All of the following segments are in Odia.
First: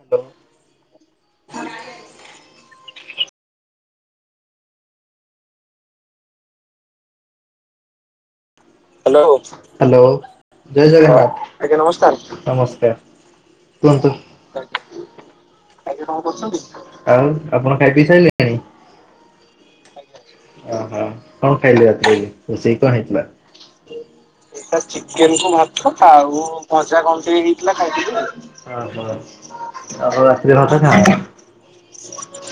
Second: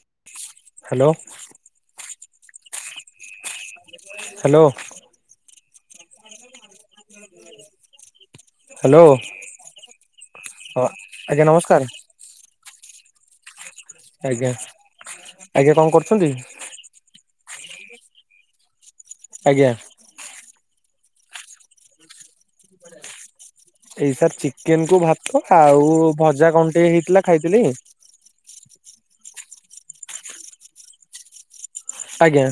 Hello hello. [inaudible] Hello. Hello. Hello. ହଁ ଜୟ ଜଗନ୍ନାଥ। ଆଜ୍ଞା ନମସ୍କାର ନମସ୍କାର। ନମସ୍କାର। କୁହନ୍ତୁ? ଆଜ୍ଞା ଆଜ୍ଞା କଣ କରୁଚନ୍ତି? ଆଉ ଆପଣ ଖାଇ ପିଇସାଇଲେଣି? ଆଜ୍ଞା। ଓହୋ କଣ ଖାଇଲେ ଆଜି। ରୋଷେଇ କଣ ହେଇଥିଲା? ଏଇ ସାର୍ ଚିକେନ କୁ ଭାତ ଆଉ ଭଜା କଣ ଟେ ହେଇଥିଲା ଖାଇଥିଲି। ଓହୋ। ଆଉ ରାତିରେ ଭାତ ଖାଅ? ଆଜ୍ଞା।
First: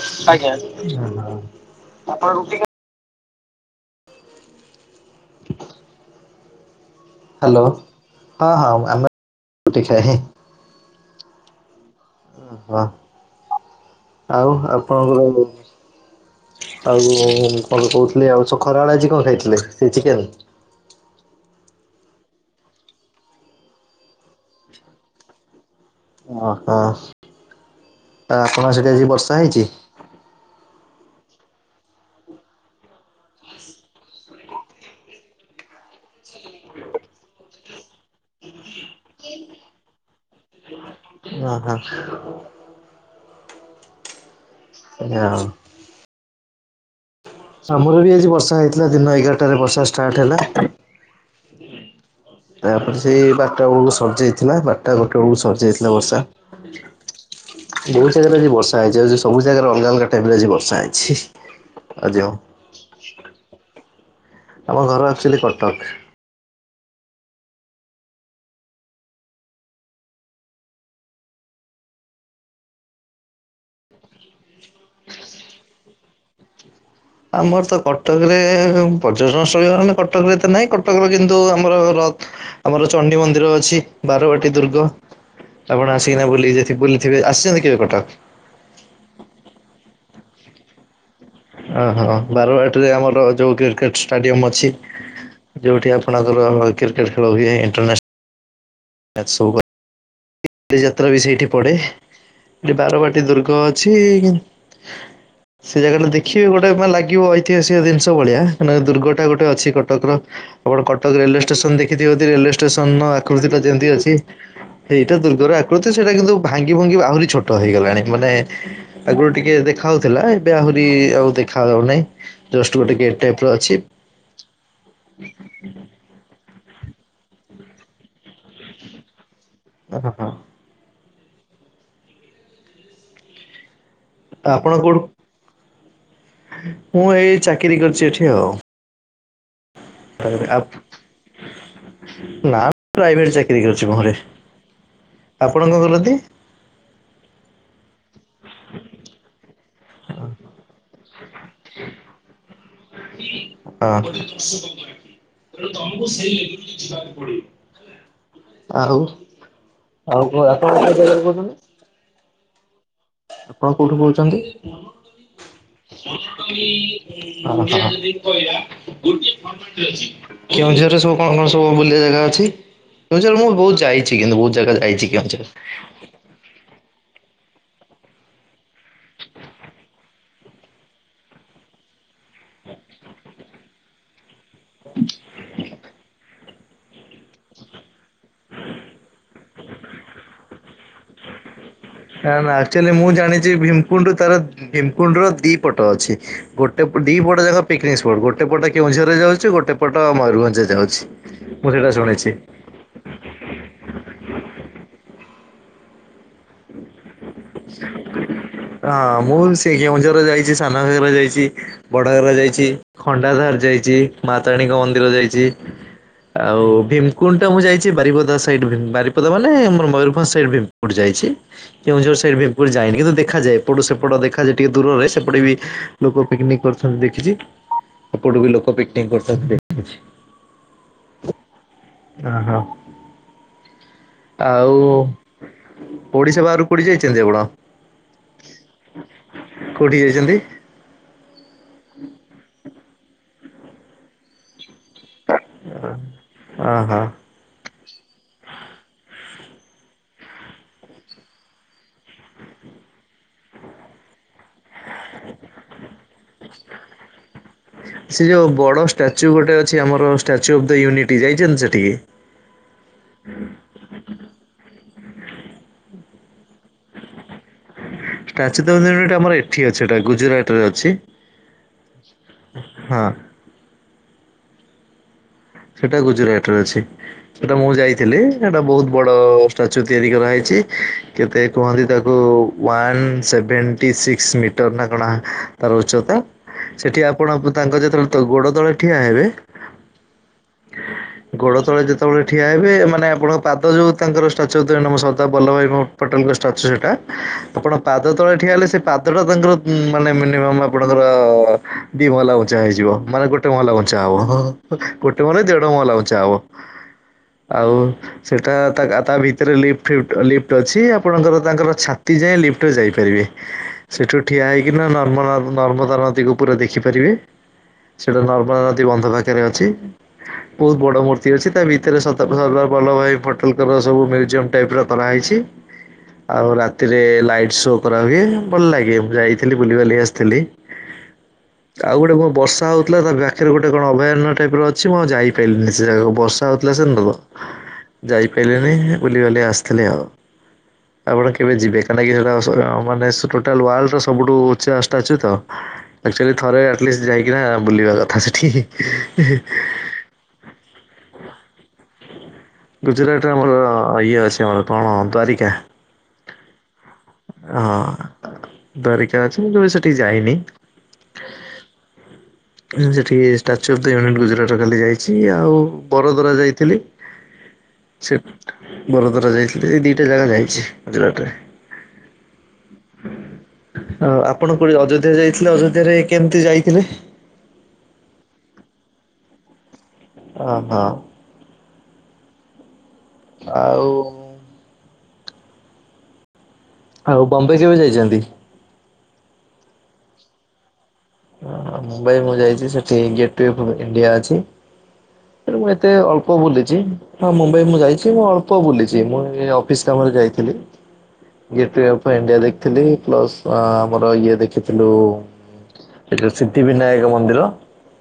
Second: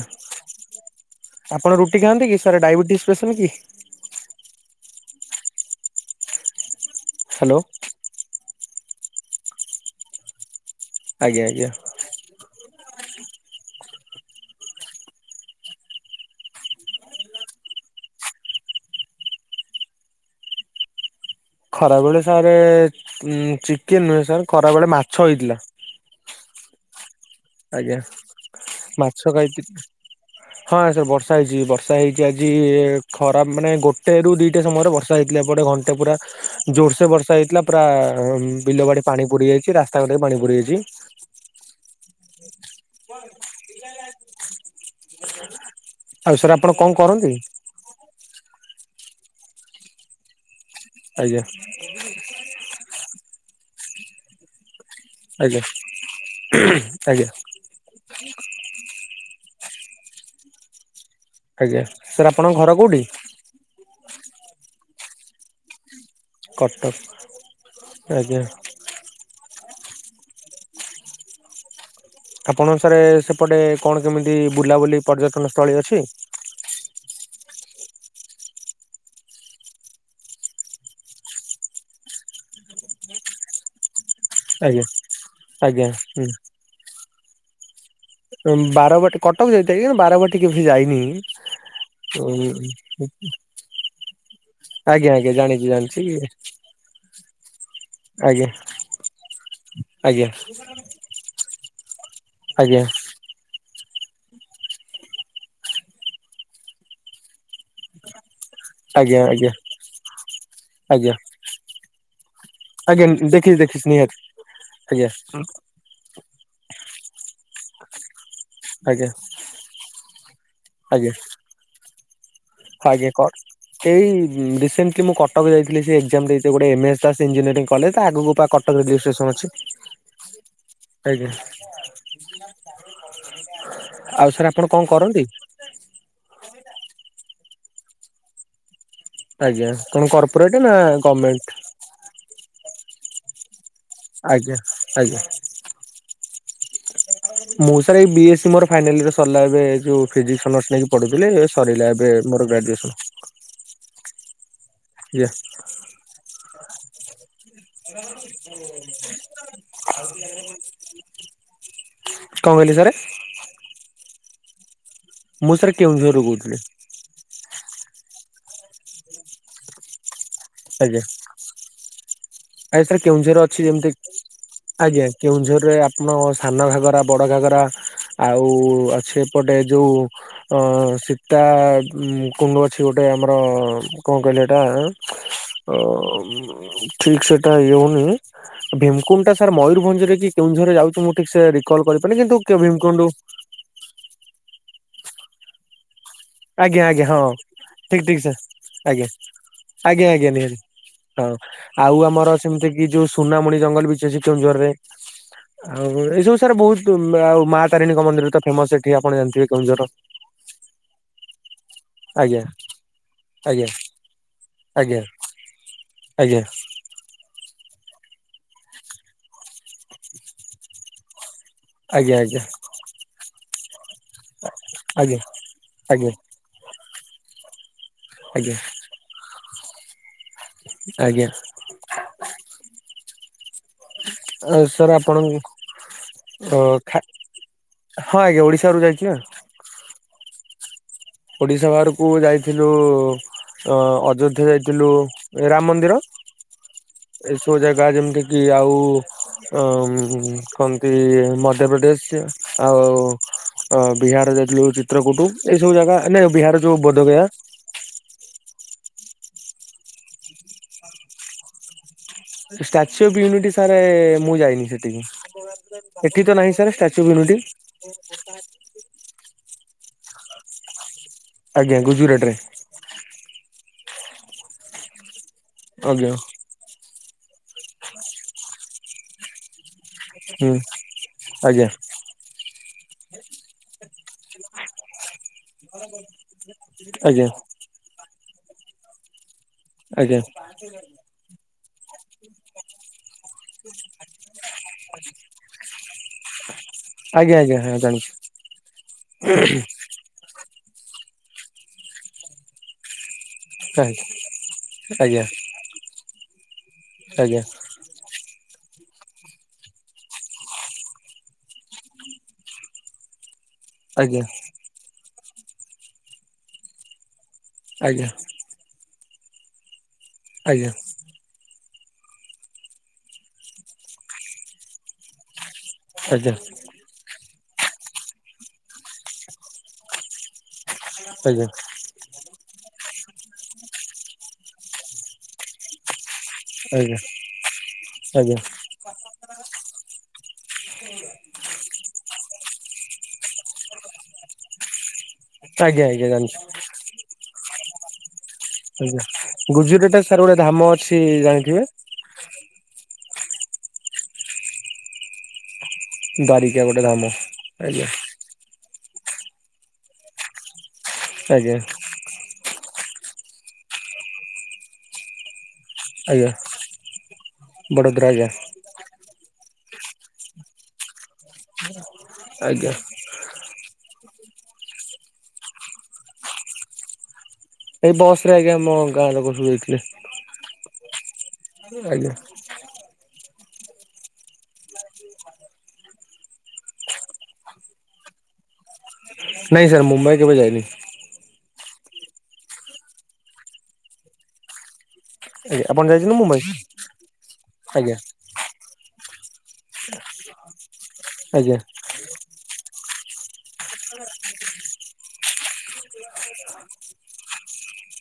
ଆପଣ ରୁଟି ଖାଆନ୍ତି କି ସାର ଡାଇବେଟିସ ପେସେଣ୍ଟ କି? ହ୍ୟାଲୋ ହଁ ହଁ ଆମେ ରୁଟି ଖାଏ ହିଁ। ଆଜ୍ଞା ଆଜ୍ଞା। ଓହୋ ଆଉ ଆପଣଙ୍କର ଆଉ କଣ କହୁଥିଲି ଆଉ ସ ଖରାବେଳେ ଆଜି କଣ ଖାଇଥିଲେ ସେଇ ଚିକେନ? ଖରାବେଳେ ସାରେ ଏ ଉଁ ଚିକେନ ନୁହେଁ ସାର୍ ଖରାବେେଳେ ମାଛ ହେଇଥିଲା। ଓ ହ ଆଉ ଆଜ୍ଞା ଆପଣଙ୍କ ସେଠି ଆଜି ବର୍ଷା ହେଇଚି? ହ ହଁ ସାର୍ ବର୍ଷା ହେଇଚି ବର୍ଷା ହେଇଚି ଆଜି ଖରାପ ମାନେ ଗୋଟେ ରୁ ଦିଟା ସମୟରେ ବର୍ଷା ଯାଇଥିଲା ପରେ ଘଣ୍ଟେ ପୁରା। ଜୋର୍ସେ ବର୍ଷା ହେଇଥିଲା ପୁରା ବିଲ ବାଡି ପାଣି ପୁଡି ଯାଇଛି ରାସ୍ତାଘାଟ ବି ପାଣି ପୁଡି ଯାଇଚି। ଓ ହୋ। [unintelligible] ଆଜ୍ଞା। ଆଉ ସାର୍ ଆପଣ କଂ କରନ୍ତି। ଆମର ବି ଆଜି ବର୍ଷା ହେଇଥିଲା ଦିନ ଏଗାର୍ଟାରେ ବର୍ଷା ଷ୍ଟାଟ୍ ହେଲା। ଆଜ୍ଞା। ତାପ୍ରେ ସେଇ ବାର୍ଟା ବେଳକୁ ସର୍ଜାଇଥିଲା ବର୍ଟା ଗୋଟ୍ ଟେ ଳକୁ ଆଜ୍ଞା ସର୍ଯାଇଥିଲା ବର୍ଷା। ଆଜ୍ଞା ବୋଉ ଜାଗାରେ ଆଜି ବର୍ଷା ହେଇଚି ଆଉ ସବୁ ଜାଗାରେ ଅଲ୍ଗା ଅଲ୍ଗା ଟାଇପ୍ରେ ଆଜି ବର୍ଷା ହେଇଚି। ଆଜ୍ଞା ସାର୍ ଆପଣଙ୍କ ଘର କୋଉଠି। ଆମ ଘର ଆକ୍ଚୁଆଲି କଟକ୍। କଟକ୍ ଆଜ୍ଞା। ଆପଣଙ୍କ ସାରେ ସେପଟେ କଣ କେମିତି ବୁଲାବୁଲି ପର୍ଯ୍ୟଟନ ସ୍ଥଳୀ ଅଛି। ଆମର୍ ତ କଟକ୍ରେ ପର୍ଯ୍ୟଟନସ୍ଥଳୀଲା କଟକରେ ତଂ ନାହିଁ କଟକରେ କିନ୍ତୁ ଆମର ର ଆମର ଚଣ୍ଡି ମନ୍ଦିର ଅଛି ବାରବାଟୀ ଆଜ୍ଞା ଦୁର୍ଗ ଆଜ୍ଞା ଆପଣ ଆସିକିନା ବୁଲିକି ଯା ଥି ବୁଲ୍ଥିବେ ଆସ୍ଚନ୍ତି କେବେ କଟକ୍। ବାରବାଟୀ କଟକ୍ଅଃ ଯାଇଥାଏ କିନ୍ତୁ ବାରବାଟୀ କିଛି ଯାଇନି। ଓହୋ ବାରବାଟୀରେ ଉଁ ଆମର ଯୋଉ କ୍ରିକେଟ୍ ଷ୍ଟାଡିୟମ୍ ଅଛି ଆଜ୍ଞା ଆଜ୍ଞା ଜାଣିଛି ଯୋଉଠି ଜାଣିଛି ଆପଣଙ୍କର କ୍ରିକେଟ୍ ଖଳୁ ହୁଏ ଏଇଣ୍ଟର୍ନେସ୍ ଆଜ୍ଞା। ଏଜ୍ ସବ୍ଭ ଆଜ୍ଞା। ଯାତ୍ରା ବି ସେଇଠି ପଡେ ଏଠି ଆଜ୍ଞା ବାରବାଟୀ ଦୁର୍ଗ ଅଛି। ସେ ଜାଗାଟା ଦେଖିବେ ଗୋଟେ ମେ ଲାଗିବ ଐତିହାସିକ ଜିନ୍ଷ ଭଳିଆ। ମାନ ଆଜ୍ଞା ଆଜ୍ଞା ଦୁର୍ଗଟା ଗୋଟେ ଅଛି କଟକ୍ର। ଆପଣ ଆଜ୍ଞା କଟକ୍ ରେଲ୍ୱେ ଷ୍ଟେସନ୍ ଦେଖିଥିବ ରେଲ୍ୱେ ଷ୍ଟେସନ୍ ଆଜ୍ଞା ଆକୃତି ଦେଖିଛି ଟା ଦେଖିଛି ଯେମ୍ତି ଅଛି। ନିହାତି ଆଜ୍ଞା ସେଇଟା ଦୁର୍ଗର ଆକୃତି ସେଇଟା କିନ୍ତୁ ଭାଙ୍ଗି ଭୁଙ୍ଗି ଆହୁରି ଛୋଟ ହେଇଗଲାଣି ମାନେ ଆଜ୍ଞା ଆଗୁରୁ ଟିକେ ଦେଖା ହଉଥିଲା ଏବେ ଆହୁରି ଆଉ ଦେଖା ଯାଉନାହିଁ। ଜଷ୍ଟ ଗୋଟେ ଆଗେ ଗେଟ୍ କର୍ ଟାଇପ୍ ର ଅଛି। ଏଇ ରିସେଣ୍ଟ୍ କି ମୁଁ କଟକ୍ ଯାଇଥିଲି ସେ ଏକ୍ଜାମ୍ ଦେଇତେ ଗୋଟେ ଏମେଏସ୍ ଦ ଇଜିଂନିୟରିଂ କଲେଜ୍ ତା ଆଗକୁ କଟକ୍ ରେଓ ଷ୍ଟେସନ୍ ଅଛି। ଓ ହଁ। ଆଜ୍ଞା। ଆଉ ସାର୍ ଆପଣ କଣ କରନ୍ତି। ମୁଁ ଏଇ ଚାକିରି କର୍ଚି ଏଠି ଆଉ। ଆଜ୍ଞା କଣ କର୍ପୋରେଟ୍ ନା ଆପ- ଗମେଣ୍ଟ୍। ନା ପ୍ରାଇଭେଟ୍ ଚାକିରୀ କରିଛି ମୁଁହରେ ଆଜ୍ଞା ଆଜ୍ଞା ଆପଣ କଂ କରନ୍ତି। ମୁଁ ସାର୍ ଏଇ ବି ଏସ୍ ସି ମୋର ଫାଇନାଲ୍ରେ ସର୍ଲା ଏବେ ଉ ଫିଜିକ୍ସନର୍ସ ନେଇକି ପଢୁଥିଲେ ସରିଲା ଏବେ ମୋର ଗ୍ରାଜୁଏସନ୍। ହଁ। ୟେ ତେଣୁ ତମକୁ ସେଇ ଲିମିଟ୍ ବୁଝିବାକୁ ପଡିବ। ଆଉ ଆଉ କଣ ଆପଣ ଜାଗାରୁ କହୁଛନ୍ତି। କଂ କହିଲେ ସାରେ। ଆପଣ କୋଉଠୁ କହୁଛନ୍ତି? ଅ ମୁଁ ସାର୍ ହ କେଉଁଝରରୁ କହୁଥିଲି କେଉଁଝରରେ ସବୁ କଣ କଣ ଆଜ୍ଞା ସ ସବୁ ବୁଲିବା ଜାଗା ଅଛି। ଆଜ୍ଞା ସାର୍ କେଉଁଝର ମୁଁ ଅଛି ବହୁତ ଯେମିତି ଯାଇଛି କିନ୍ତୁ ବହୁତ ଜାଗା ଆଜ୍ଞା ଯାଇଛି କେଉଁଝର। କେଉଁଝରରେ ଆପଣ ସାନ ଘାଗରା ବଡ଼ ଘାଗରା ଆଉ ଅଛି ଏପଟେ ଯେଉଁ ଅ ସୀତା କୁଣ୍ଡ ଅଛି ଗୋଟେ ଆମର କଣ କହିଲେ ଏଟା ଅ ଠିକସେ ଏଟା ଇଏ ହୋଉନି ଭିମକୁଣ୍ଡଟା ସାର୍ ମୟୂରଭଞ୍ଜରେ କି କେଉଁଝରରେ ଯାଉଛି ମୁଁ ଠିକ ସେ ରିକଲ୍ କରିି ନା ନା ଆକ୍ଚୁଆଲି ମୁଁ ଜାଣିଛି ଭୀମକୁଣ୍ଡ ତାର ଭୀମକୁଣ୍ଡ ର ଦି ପଟ ଅଛି। ଆଜ୍ଞା ଗୋଟେ ପ ଆଜ୍ଞା ଦି ହଁ ପଟ ଯାକ ଠିକ ପିକ୍ନିକ୍ ଠିକ ସ୍ପଟ ସାର୍ ଗୋଟେ ପଟ ଆଜ୍ଞା କେଉଁଝରରେ ଯାଉଛି ଗୋଟେ ପଟ ଆଜ୍ଞା ଆଜ୍ଞା ନିହାତି ମୟରଭଞ୍ଜରେ ଯାଉଛି। ହଁ ମୁଁ ସେଇଟା ଆଉ ଶୁଣିଛି ଆମର ସେମିତି କି ଯୋଉ ସୁନାମୁଣି ଜଙ୍ଗଲ ବିଚ ଅଛି କେଉଁଝରରେ ଆଉ ଏଇ ସବୁ ସାର୍ ବହୁତ ଆଉ ମା ତାରିଣଙ୍କ ମନ୍ଦିର ତ ଫେମସ ଏଠି ଆପଣ ଜାଣିଥିବେ କେଉଁଝରର। ଜି ସାନ ଘାଗରା ଯାଇଛି। ବଡ଼ଘାଗରା ଆଜ୍ଞା। ଯାଇଛି ଖଣ୍ଡାଧାର ଆଜ୍ଞା ଯାଇଛି ମା ତାରିଣୀଙ୍କ ଆଜ୍ଞା ମନ୍ଦିର ଯାଇଛି। ଆଜ୍ଞା ଆଉ ଭୀମ କୁଣ୍ଡଟା ମୁଁ ଯାଇଛି ବାରିପଦା ସାଇଡ଼୍ ଭି ବାରିପଦା ମାନେ ଆମର ମୟୂରଭଞ୍ଜ ସାଇଡ଼୍ ଭୀମକୁଣ୍ଡ ଯାଇଛି। କେଉଁଝର ଆଜ୍ଞା ସାଇଡ ଆଜ୍ଞା ଭୀମକୁଣ୍ଡ ଯାଇନି କିନ୍ତୁ ଦେଖାଯାଏ ଏପଟୁ ସେପ ଏପଟ ଦେଖା ଯାଏ ଟିକେ ଦୂରରେ ସେପଟେ ବି ଆଜ୍ଞା ଲୋକ ପିକନିକ କରୁଛନ୍ତି ଦେଖିଛି। ଏପଟ ବି ଆଜ୍ଞା ଲୋକ ପିକ ଏ ବର୍ତ୍ତମାନ ରେଟ କଣ ଅଛି? ଆଜ୍ଞା। ଓହୋ। ଆଉ ସାର୍ ଆପଣ ଓଡିଶା ଓ ବାହାରୁ କୋଉଠି ଖା ଯାଇଛନ୍ତି ଆପଣ ହଁ ଆଜ୍ଞା ଓଡିଶାରୁ ଯାଇଛିନା। କୋଉଠିକି ଯାଇଛନ୍ତି? ଓଡିଶା ବାହାରକୁ ଯାଇଥିଲୁ ଅ ଅଯୋଧ୍ୟା ଯାଇ ଥିଲୁ ଏ ରାମ ମନ୍ଦିର ଓହୋ। ଏସବୁ ଜାଗା ଯେମିତି କିି ଆଉ ହ କୁହନ୍ତି ମଧ୍ୟପ୍ରଦେଶ ଆଉ ଅ ବିହାର ଯାଇଥିଲୁ ଚିତ୍ରକୂଟ ଏଇ ସବୁ ଜାଗା ନା ବିହାର ଯୋଉ ବଦଗୟା। ସେ ଯୋଉ ବଡ ଷ୍ଟାଚ୍ୟୁ ଗୋଟେ ଅଛି ଆମର ଷ୍ଟାଚ୍ୟୁ ଅଫ ଦ ୟୁନିଟି ଯାଇଛନ୍ତି ସେଠିକି? ଷ୍ଟାଚ୍ୟୁ ଅଫ୍ ୟୁନିଟି ସାର ମୁଁ ଯାଇନି ସେଠିକି। ଏଠି ତ ନାହିଁ sir statue of unity. Statue of unity ଆମର ଏଠି ଅଛି ସେଟା ଗୁଜୁରାଟ ରେ ଅଛି। ଆଜ୍ଞା ଗୁଜୁରାଟ ରେ। ହଁ। ସେଟା ଆଜ୍ଞା ଗୁଜୁରାଟରେ ଅଛି। ସେଟା ମୁଁ ଯାଇଥିଲି ସେଟା ବହୁତ ବଡ ଷ୍ଟାଚୁ ତିଆରି ହୁଁ କରାହେଇଛି କେତେ ଆଜ୍ଞା କୁହନ୍ତି ତାକୁ ୱାନ ସେଭେଣ୍ଟି ସିକ୍ସ ମିଟର ନା କଣ ଆ ତାର ଉଚତା। ସେଠି ଆଜ୍ଞା ଆପଣ ତାଙ୍କ ଯେତେବେଳେ ତ ଗୋଡ ତଳେ ଠିଆ ହେବେ ଆଜ୍ଞା। ଗୋଡ ତଳେ ଯେତେବେଳେ ଠିଆ ହେବେ ମାନେ ଆପଣଙ୍କ ପାଦ ଯୋଉ ତାଙ୍କର ଷ୍ଟାଚ୍ୟୁ ଭିତରେ ସର୍ଦାର ବଲ୍ଲଭ ଭାଇ ଭ ପଟେଲଙ୍କ ଷ୍ଟାଚ୍ୟୁ ସେଇଟା ଆଜ୍ଞା ଆଜ୍ଞା ଆପଣ ହଁ ପାଦ ଜାଣୁଛି ତଳେ ଠିଆ ହେଲେ ସେ ପାଦଟା ତାଙ୍କର ମାନେ ମିନିମମ୍ ଆପଣଙ୍କର ଦି ମହଲା ଉଞ୍ଚା ହେଇଯିବ ମାନେ ଗୋଟେ ଗୋଟ ମହଲା ଉଞ୍ଚା ଆଜ୍ଞା ହବ। ଆଜ୍ଞା ଗୋଟେ ମହଲା ଦେଢ ମହଲା ଉଞ୍ଚା ହବ। ଆଜ୍ଞା। ଆଉ ସେଟା ତା ଗା ଭିତରେ ଲିଫ୍ଟ ଫିଫ୍ଟ ଲିଫ୍ଟ ଅଛି ଆପଣଙ୍କର ତାଙ୍କର ଛାତି ଯାଏଁ ଲିଫ୍ଟରେ ଯାଇପାରିବେ। ସେଠୁ ଆଜ୍ଞା ଠିଆ ହେଇକିନା ନର୍ମ ନର୍ମଦା ନଦୀକୁ ପୁରା ଦେଖିପାରିବେ। ଆଜ୍ଞା ସେଟା ନର୍ମଦା ନଦୀ ବନ୍ଧ ପାଖରେ ଅଛି। ଆଜ୍ଞା ବହୁତ ବଡ଼ ମୂ ମୂର୍ତ୍ତି ଅଛି ତା ଭିତରେ ସଦାର ବଲ୍ଲଭ ଭାଇ ଫଟେଲଙ୍କର ସବୁ ମ୍ୟୁଜିୟମ ଟାଇପର କରା ହେଇଛି। ଆଉ ରା ରାତିରେ ଲାଇଟ ଶୋ କରା ହୁଏ ଭଲ ଲାଗେ ମୁଁ ଯାଇଥିଲି ବୁଲିିବାଲି ଆସିଥିଲି। ଆଜ୍ଞା ଆଉ ଗୋଟେ କଣ ବର୍ଷା ହଉଥିଲା। ତା ପାଖରେ ଗୋଟେ କଣ ଅଭୟାରଣ୍ୟ ଟାଇପିର ଅଛି। ମୁଁ ଆଉ ଯାଇପାରିଲିନି। ସେ ଜାଗକୁ ବଷ୍ ବର୍ଷା ହୋଉଥିଲା ସେ ଦିନଠୁ ଆଜ୍ଞା ଆଜ୍ଞା ଯାଇପାରିଲିନି ବୁଲିବାଲି ଆସିଥିଲି ଆଉ। ଆପଣ କେବେ ଯିବେ କାହିଁକି ନା ସେଟା ସ ମାନେ ସେ ଟୋଟାଲ ୱାଲଡର ସବୁଠୁ ଉଚ୍ଚା ଚାଲିଚି ତ ଆଜ୍ଞା ଆକ୍ଚୁଆଲି ଜାଣିଛି ଥରେ ଆଟଲିଷ୍ଟ ଯାଇକିନା ବୁଲିବା କଥା ସେଠି। ଆଜ୍ଞା ଗୁଜୁରାଟା ସାର୍ ଗୋଟେ ଧାମ ଅଛି ଜାଣିଥିବେ। ଗୁଜୁରାଟରେ ଆମର ଇଏ ଅଛି ଆମର କଣ ଦ୍ୱାରିକା। ଦ୍ବାରିକା ଗୋଟେ ଧାମ ଆଜ୍ଞା। ଦ୍ବାରିକା ଅଛି ମୁଁ କେବେ ସେଠିକି ଯାଇନି? ଆଜ୍ଞା ଏଁ ସେଠି ଷ୍ଟାଚ୍ୟୁ ଫେମ୍ ଗୁଜୁରାଟ ଖାଲି ଯାଇଛି। ଆଉ ବରୋଦରା ଯାଇଥିଲି। ବଡ଼ ସେ ଦ୍ବାରିକା। ବରୋଦରା ଯାଇଥିଲି। ଏଇ ଦିଟା ଜାଗା ଯାଇଛି ଗୁଜୁରାଟରେ। ଆଜ୍ଞା ଆଁ ଆପଣ କୋଉଠି ଅଯୋଧ୍ୟା ଯାଇଥିଲେ। ଅଯୋଧ୍ୟାରେ କେମିତି ଯାଇଥିଲେ? ଏଇ ବସରେ ଆଜ୍ଞା ଆମ ଗାଁ ଲୋକ ସବୁ ଯାଇଥିଲେ। ଅଁ ହଁ ଆଜ୍ଞା ଆଉ ସେଇ ହାଟରେ ଆଉ ବମ୍ବେ କେବେ ଯାଇଚନ୍ତି? ନାଇଁ ସାର୍ ମୁମ୍ବାଇ କେବେ ଯାଇନି। ହଁ ମୁମ୍ବାଇ ମୁଁ ଯାଇଛି। ସେଠି ଗେଟୱେ ଅଫ୍ ଇଣ୍ଡିଆ ଅଛି। ହେଠୁ ଆଜ୍ଞା ମୁଁ ଆପଣ ଏତେ ଯାଇଛନ୍ତି ଅଳ୍ପ ମୁମ୍ବାଇ ବୁଲିଚି। ହଁ ମୁମ୍ବାଇ ମୁଁ ଆଜ୍ଞା ଯାଇଛି। ମୁଁ ଅଳ୍ ଅଳ୍ପ ବୁଲିଛି। ମୁଁ ଏଇ ଅଫିସ କାମରେ ଯାଇଥିଲି। ଆଜ୍ଞା ଗେଟୱେ ଇଣ୍ଡିଆ ଦେଖିଥିଲି। ପ୍ଲସ୍ ଆମର ଇଏ ଦେଖିଥିଲୁ ଏଇଠି ସିଦ୍ଧି ବିିନାୟକ ମନ୍ଦିର।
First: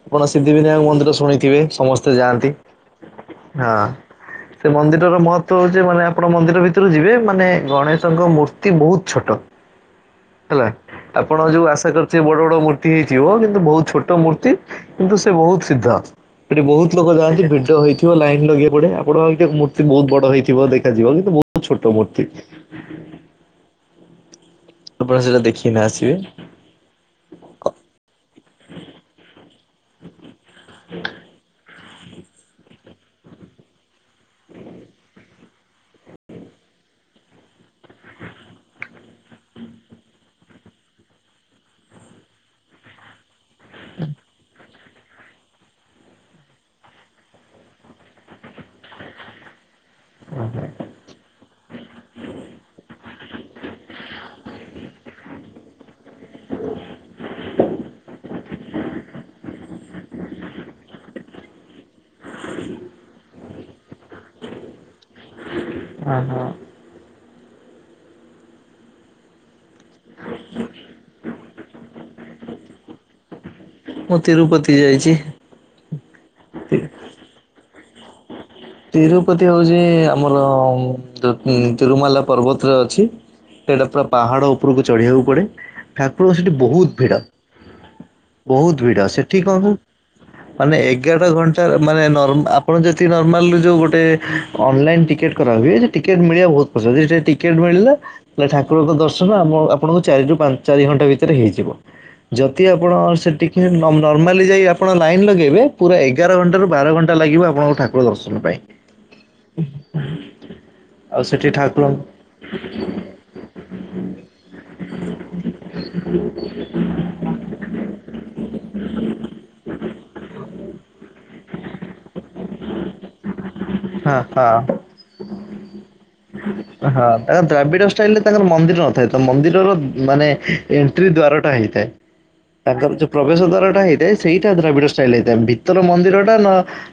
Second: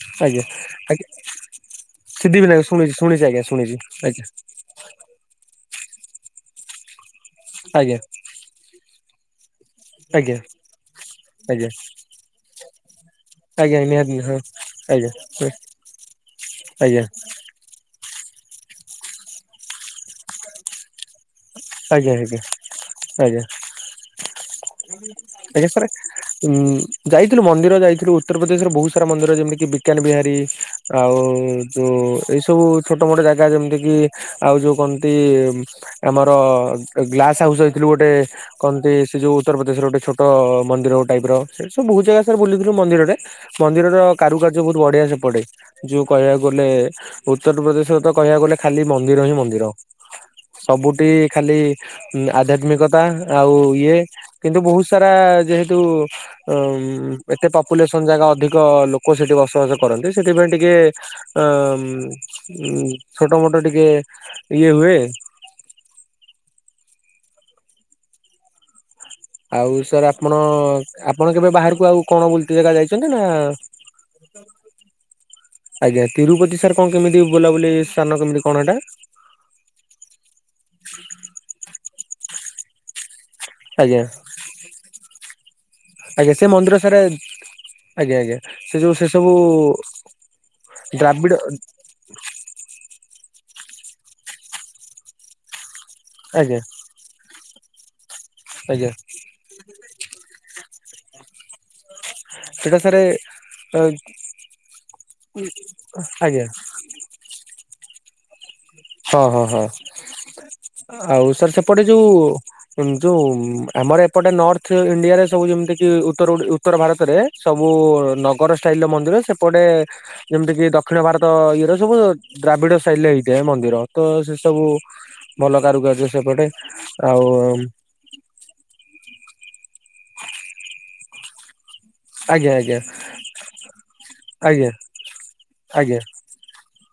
ଆପଣ ଆଜ୍ଞା ସିଦ୍ଧି ବିିନାୟକ ଆଜ୍ଞା ମନ୍ଦିର ଶୁଣିଥିବେ ସମସ୍ତେ ଯାଆନ୍ତି ସିଦ୍ଧିବିନାୟକ ଶୁଣିଛି ଶୁଣିଛି ଆଜ୍ଞା ଶୁଣିଛି ହଁ। ଆଜ୍ଞା ସେ ମନ୍ଦିରର ମହତ୍ଵ ହଉଛି ମାନେ ଆପଣ ମନ୍ଦିର ଭିତରକୁ ଯିବେ ମାନେ ଆଜ୍ଞା ଗଣେଶଙ୍କ ମୂର୍ତ୍ତି ବହୁତ ଛୋଟ। ଆଜ୍ଞା ହେଲା ଆପଣ ଯୋଉ ଆଜ୍ଞା ଆଶା କରିଥିବେ ବଡ଼ ବଡ଼ ମୂ ମୂର୍ତ୍ତି ହେଇଥିବ। କିନ୍ତୁ ଆଜ୍ଞା ବହୁତ ନିହାତି ଛୋଟ ହଁ ମୂର୍ତ୍ତି ଆଜ୍ଞା କିନ୍ତୁ ସେ ବହୁତ ସିଦ୍ଧ। ଏଠି ବହୁତ ଆଜ୍ଞା ଲୋକ ଯାଆନ୍ତି ଭିଡ଼ ହୋଇ ହୋଇଥିବ ଲାଇନ ଲଗେଇବାକୁ ପଡ଼େ। ଆପଣଙ୍କ ଏଇଟାକୁ ମୂର୍ତ୍ତି ବହୁତ ବଡ଼ ହେଇଥିବ ଦେଖାଯିବ। କିନ୍ତୁ ମୂ ଆଜ୍ଞା ଆଜ୍ଞା ଆଜ୍ଞା ଆପଣ ସେଇଟା ଆଜ୍ଞା ଦେଖିକିନା ସର୍ ଆସିବେ। ଉଁ ଯାଇଥିଲୁ ମନ୍ଦିର ଯାଇଥିଲୁ ଉତ୍ତରପ୍ରଦେଶର ବହୁତ ସାରା ମନ୍ଦିର ଯେମିତି କି ବିକାନ୍ ବିହାରୀ ଆଉ ଯୋଉ ଏଇ ସବୁ ଛୋଟ ମୋଟ ଜାଗା ଯେମିତି କି ଆଉ ଯୋଉ କଣନ୍ତି ଆମର ଗ୍ଲାସ ହାଉସ୍ ଜାଇଥିଲୁ ଗୋଟେ। କଣନ୍ତି ସେ ଯୋଉ ଉତ୍ତରପ୍ରଦେଶର ଗୋଟେ ଛୋଟ ମନ୍ଦିର ଗୋଟେ ଟାଇପର ସେ ସବୁ ବହୁତ ଜାଗା ସାର୍ ବୁଲିଥିଲୁ ମନ୍ଦିରରେ। ମନ୍ଦିରର କାରୁକାର୍ଯ୍ୟ ବହୁତ ବଢ଼ିଆ ସେପଟେ। ଯୋଉ କହିବାକୁ ଗଲେ ଉତ୍ତରପ୍ରଦେଶର ତ କହିବାକୁ ଗଲେ ଖାଲି ମନ୍ଦିର ହିଁ ମନ୍ଦିର। ସବୁଠି ଖାଲି ସେ ଆଧ୍ୟାତ୍ମିକତା ଆଉ ଇଏ କିନ୍ତୁ ବହୁତ ସାରା ଯେହେତୁ ଉଁ ଏତେ ପପୁଲେସନ ଯାଗା ଅଧିକ ଲୋକ ସେଠି ବସବାସ କରନ୍ତି। ସେଥିପାଇଁ ଟିକେ ଅ ଉ ଛୋଟ ମୋଟ ଟିକେ ଇଏ ହୁଏ। ଓ ହୋ ଆଉ ସାର୍ ଆପଣ, ଆପଣ କେବେ ବାହାରକୁ ଆଉ କଣ ବୁଲତେ ଜାଗା ଯାଇଛନ୍ତି ନା ମୁଁ ତିରୁପତି ଯାଇଛି। ଆଜ୍ଞା। ତିରୁପତି ସାର୍ କଣ କେମିତି ବୁଲାବୁଲି ସ୍ଥାନ କେମିତି କଣ ଏଟା? ତିରୁପତି ହଉଛି ଆମର ଯୋତି ତିରୁମାଲା ପର୍ବତରେ ଅଛି। ସେଟା ଆଜ୍ଞା ପୁରା ପାହାଡ଼ ଉପରକୁ ଚଢିବାକୁ ପଡେ। ଆଜ୍ଞା ଠାକୁରଙ୍କ ସେ ସେଠି ମନ୍ଦିର ବହୁତ ସାର୍ ଭିଡ। ଆଜ୍ଞା ଆଜ୍ଞା ସେ ବହୁତ ଯୋଉ ଭିଡ ସେ ସବୁ ସେଠି କଣ କହିଲୁ ମାନେ ଏଗାର ଦ୍ରାବିଡ ଘଣ୍ଟାର ମାନେ ନିର୍ମାଲ, ଆପଣ ଯଦି ନର୍ମାଲ ଯୋଉ ଗୋଟେ ଅନଲାଇନ ଟିକେଟ କରା ହୁଏ। ଟିକେଟ ମିଳିବା ଆଜ୍ଞା ବହୁତ କଷ୍ଟ। ଯଦି ସେ ଟିକେଟ ମିଳିଲା ତାହେଲେ ଆଜ୍ଞା ଠାକୁରଙ୍କ ଦର୍ଶ ଦର୍ଶନ ଆମ ଆପଣଙ୍କୁ ଚାରିରୁ ପା ଚାରି ଘଣ୍ଟା ଭିତରେ ହେଇଯିବ‌। ଯଦି ସେଟା ଆପଣ ସାର୍ ସେ ଟିକେଟ ନ, ନର୍ମାଲି ଯାଇ ଆପଣ ଲାଇନ ଲଗେଇବେ ପୁରା ଏଗାର ଆଜ୍ଞା ଘଣ୍ଟାରୁ ବାର ଘଣ୍ଟା ଘଣ୍ଟା ଲାଗିବ ଆପଣଙ୍କୁ ଠାକୁର ଦର୍ଶନ ପାଇଁ। ହଁ ହଁ ହଁ। ଆଉ ସେଠି ସାର୍ ସେପଟେ ଠାକୁରଙ୍କୁ ଯୋଉ ଯୋଉ ଆମର ଏପଟେ ନର୍ଥ ଇଣ୍ଡିଆରେ ସବୁ ଯେମିତି କି ଉତ୍ତର ଉତ୍ତର ଭାରତରେ ସବୁ ନଗର ଷ୍ଟାଇଲ ର ମନ୍ଦିର। ସେପଟେ ଯେମିତି କିି ଦକ୍ଷିଣ ଭାରତ ଇଏ ର ସବୁ ଦ୍ରାବିଡ ଷ୍ଟାଇଲ ରେ ହେଇଥାଏ ମନ୍ଦିର। ମନ୍ଦିର ତ ହଁ ସେ ହଁ। ସବୁ ଭଲ କାରୁକାର୍ଯ୍ୟ ସେପଟେ। ହଁ ତାଙ୍କ ଆଉ ଦ୍ରାବିଡ ଷ୍ଟାଇଲରେ ତାଙ୍କର ମନ୍ଦିର ନଥାଏ। ତ ମନ୍ଦିରର ମାନେ ଏଣ୍ଟ୍ରି ଦ୍ଵାର ଟା ହେଇଥାଏ। ଆଜ୍ଞା ଆଜ୍ଞା ତାଙ୍କର ଯୋଉ ପ୍ରବେଶ ଦ୍ଵାର ଟା ହେଇଥାଏ ସେଇଟା ଆଜ୍ଞା ଦ୍ରାବିଡଷ୍ଟାଇଲ ହେଇଥାଏ। ଭିତର ମନ୍ଦିର [unintelligible]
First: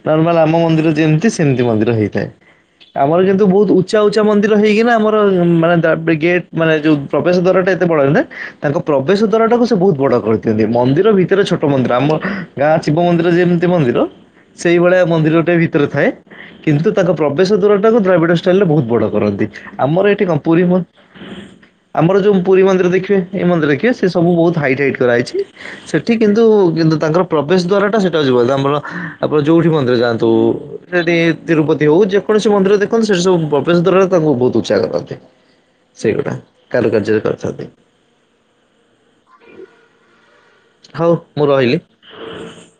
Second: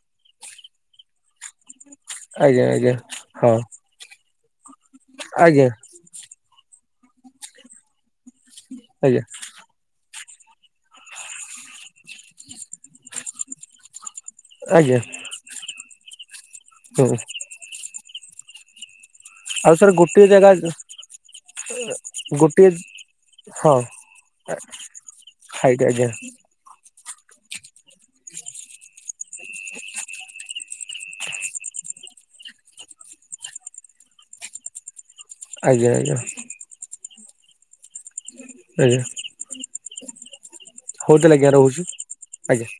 ନର୍ମାଲ ଆମ ମନ୍ଦିର ଯେମତି ସେମତି ମନ୍ଦିର ହେଇଥାଏ। ଆଜ୍ଞା ଆଜ୍ଞା ଆଜ୍ଞା ଆମର କିନ୍ତୁ ହଁ ବହୁତ ଉଚା ଉଚା ମନ୍ଦିର ହେଇକି ନା ଆମର ଆଜ୍ଞା ମାନେ ଗେଟ୍ ମାନେ ଯେଉଁ ପ୍ରବେଶ ଦ୍ୱାରଟା ଏତେ ବଡ ହେଇନଥାଏ। ତାଙ୍କ ପ୍ରବେଶ ଆଜ୍ଞା ଦ୍ଵାରା ଟାକୁ ସେ ବହୁତ ବଡ କରି ସେମିତି ମନ୍ଦିର ଭିତରେ ଛୋଟ ମନ୍ଦିର। ଆମ ଗାଁ ଶିବ ମନ୍ଦିର ଯେମିତି ମନ୍ଦିର ଆଜ୍ଞା ସେଇଭଳିଆ ମନ୍ଦିର ଟେ ଭିତରେ ଥାଏ। କିନ୍ତୁ ହୁଁ ତାଙ୍କ ପ୍ରବେଶ ଦୂର ଟାକୁ ଦ୍ରାବିଡ଼ ଷ୍ଟାଇଲରେ ବହୁତ ବଡ଼ କରନ୍ତି। ଆଉ ସାର୍ ଆମର ଏଠି ଗୋଟିଏ କଣ ଜାଗା ପୁରୀ ଆମର ଯୋଉ ପୁରୀ ଗୋଟିଏ ମନ୍ଦିର ଦେଖିବେ, ଏଇ ମନ୍ଦିର ହଁ ଦେଖିବେ ସେ ସବୁ ବହୁତ ହାଇଟ୍ ହାଇଟ୍ କରାହେଇଛି। ଆଜ୍ଞା ଆଜ୍ଞା ସେଠି କିନ୍ତୁ, କିନ୍ତୁ ତାଙ୍କର ପ୍ରବେଶ ଦ୍ଵାରା ଟା ସେଇଟା [unintelligible] ଆମର ଆପଣ ଯୋଉଠି ମନ୍ଦିର ଯାଆନ୍ତୁ। ସେଠି ତିରୁପତି ହଉ ଯେ କୈାଣସି ମନ୍ଦିର ଦେଖନ୍ତୁ ସେଠି ସବୁ ପ୍ରବେଶ ଦ୍ୱାରା ତାଙ୍କୁ ବହୁତ ଉଚା କରନ୍ତି। ଆଜ୍ଞା ଆଜ୍ଞା ସେଇଗୁଡା କାରୁ କାର୍ଯ୍ୟରେ କରିଥାନ୍ତି। ଆଜ୍ଞା। ହଉ ତାହାଲେ ମୁଁ ଆଜ୍ଞା ରହିଲି। ରହୁଛିୁ। ଆଜ୍ଞା।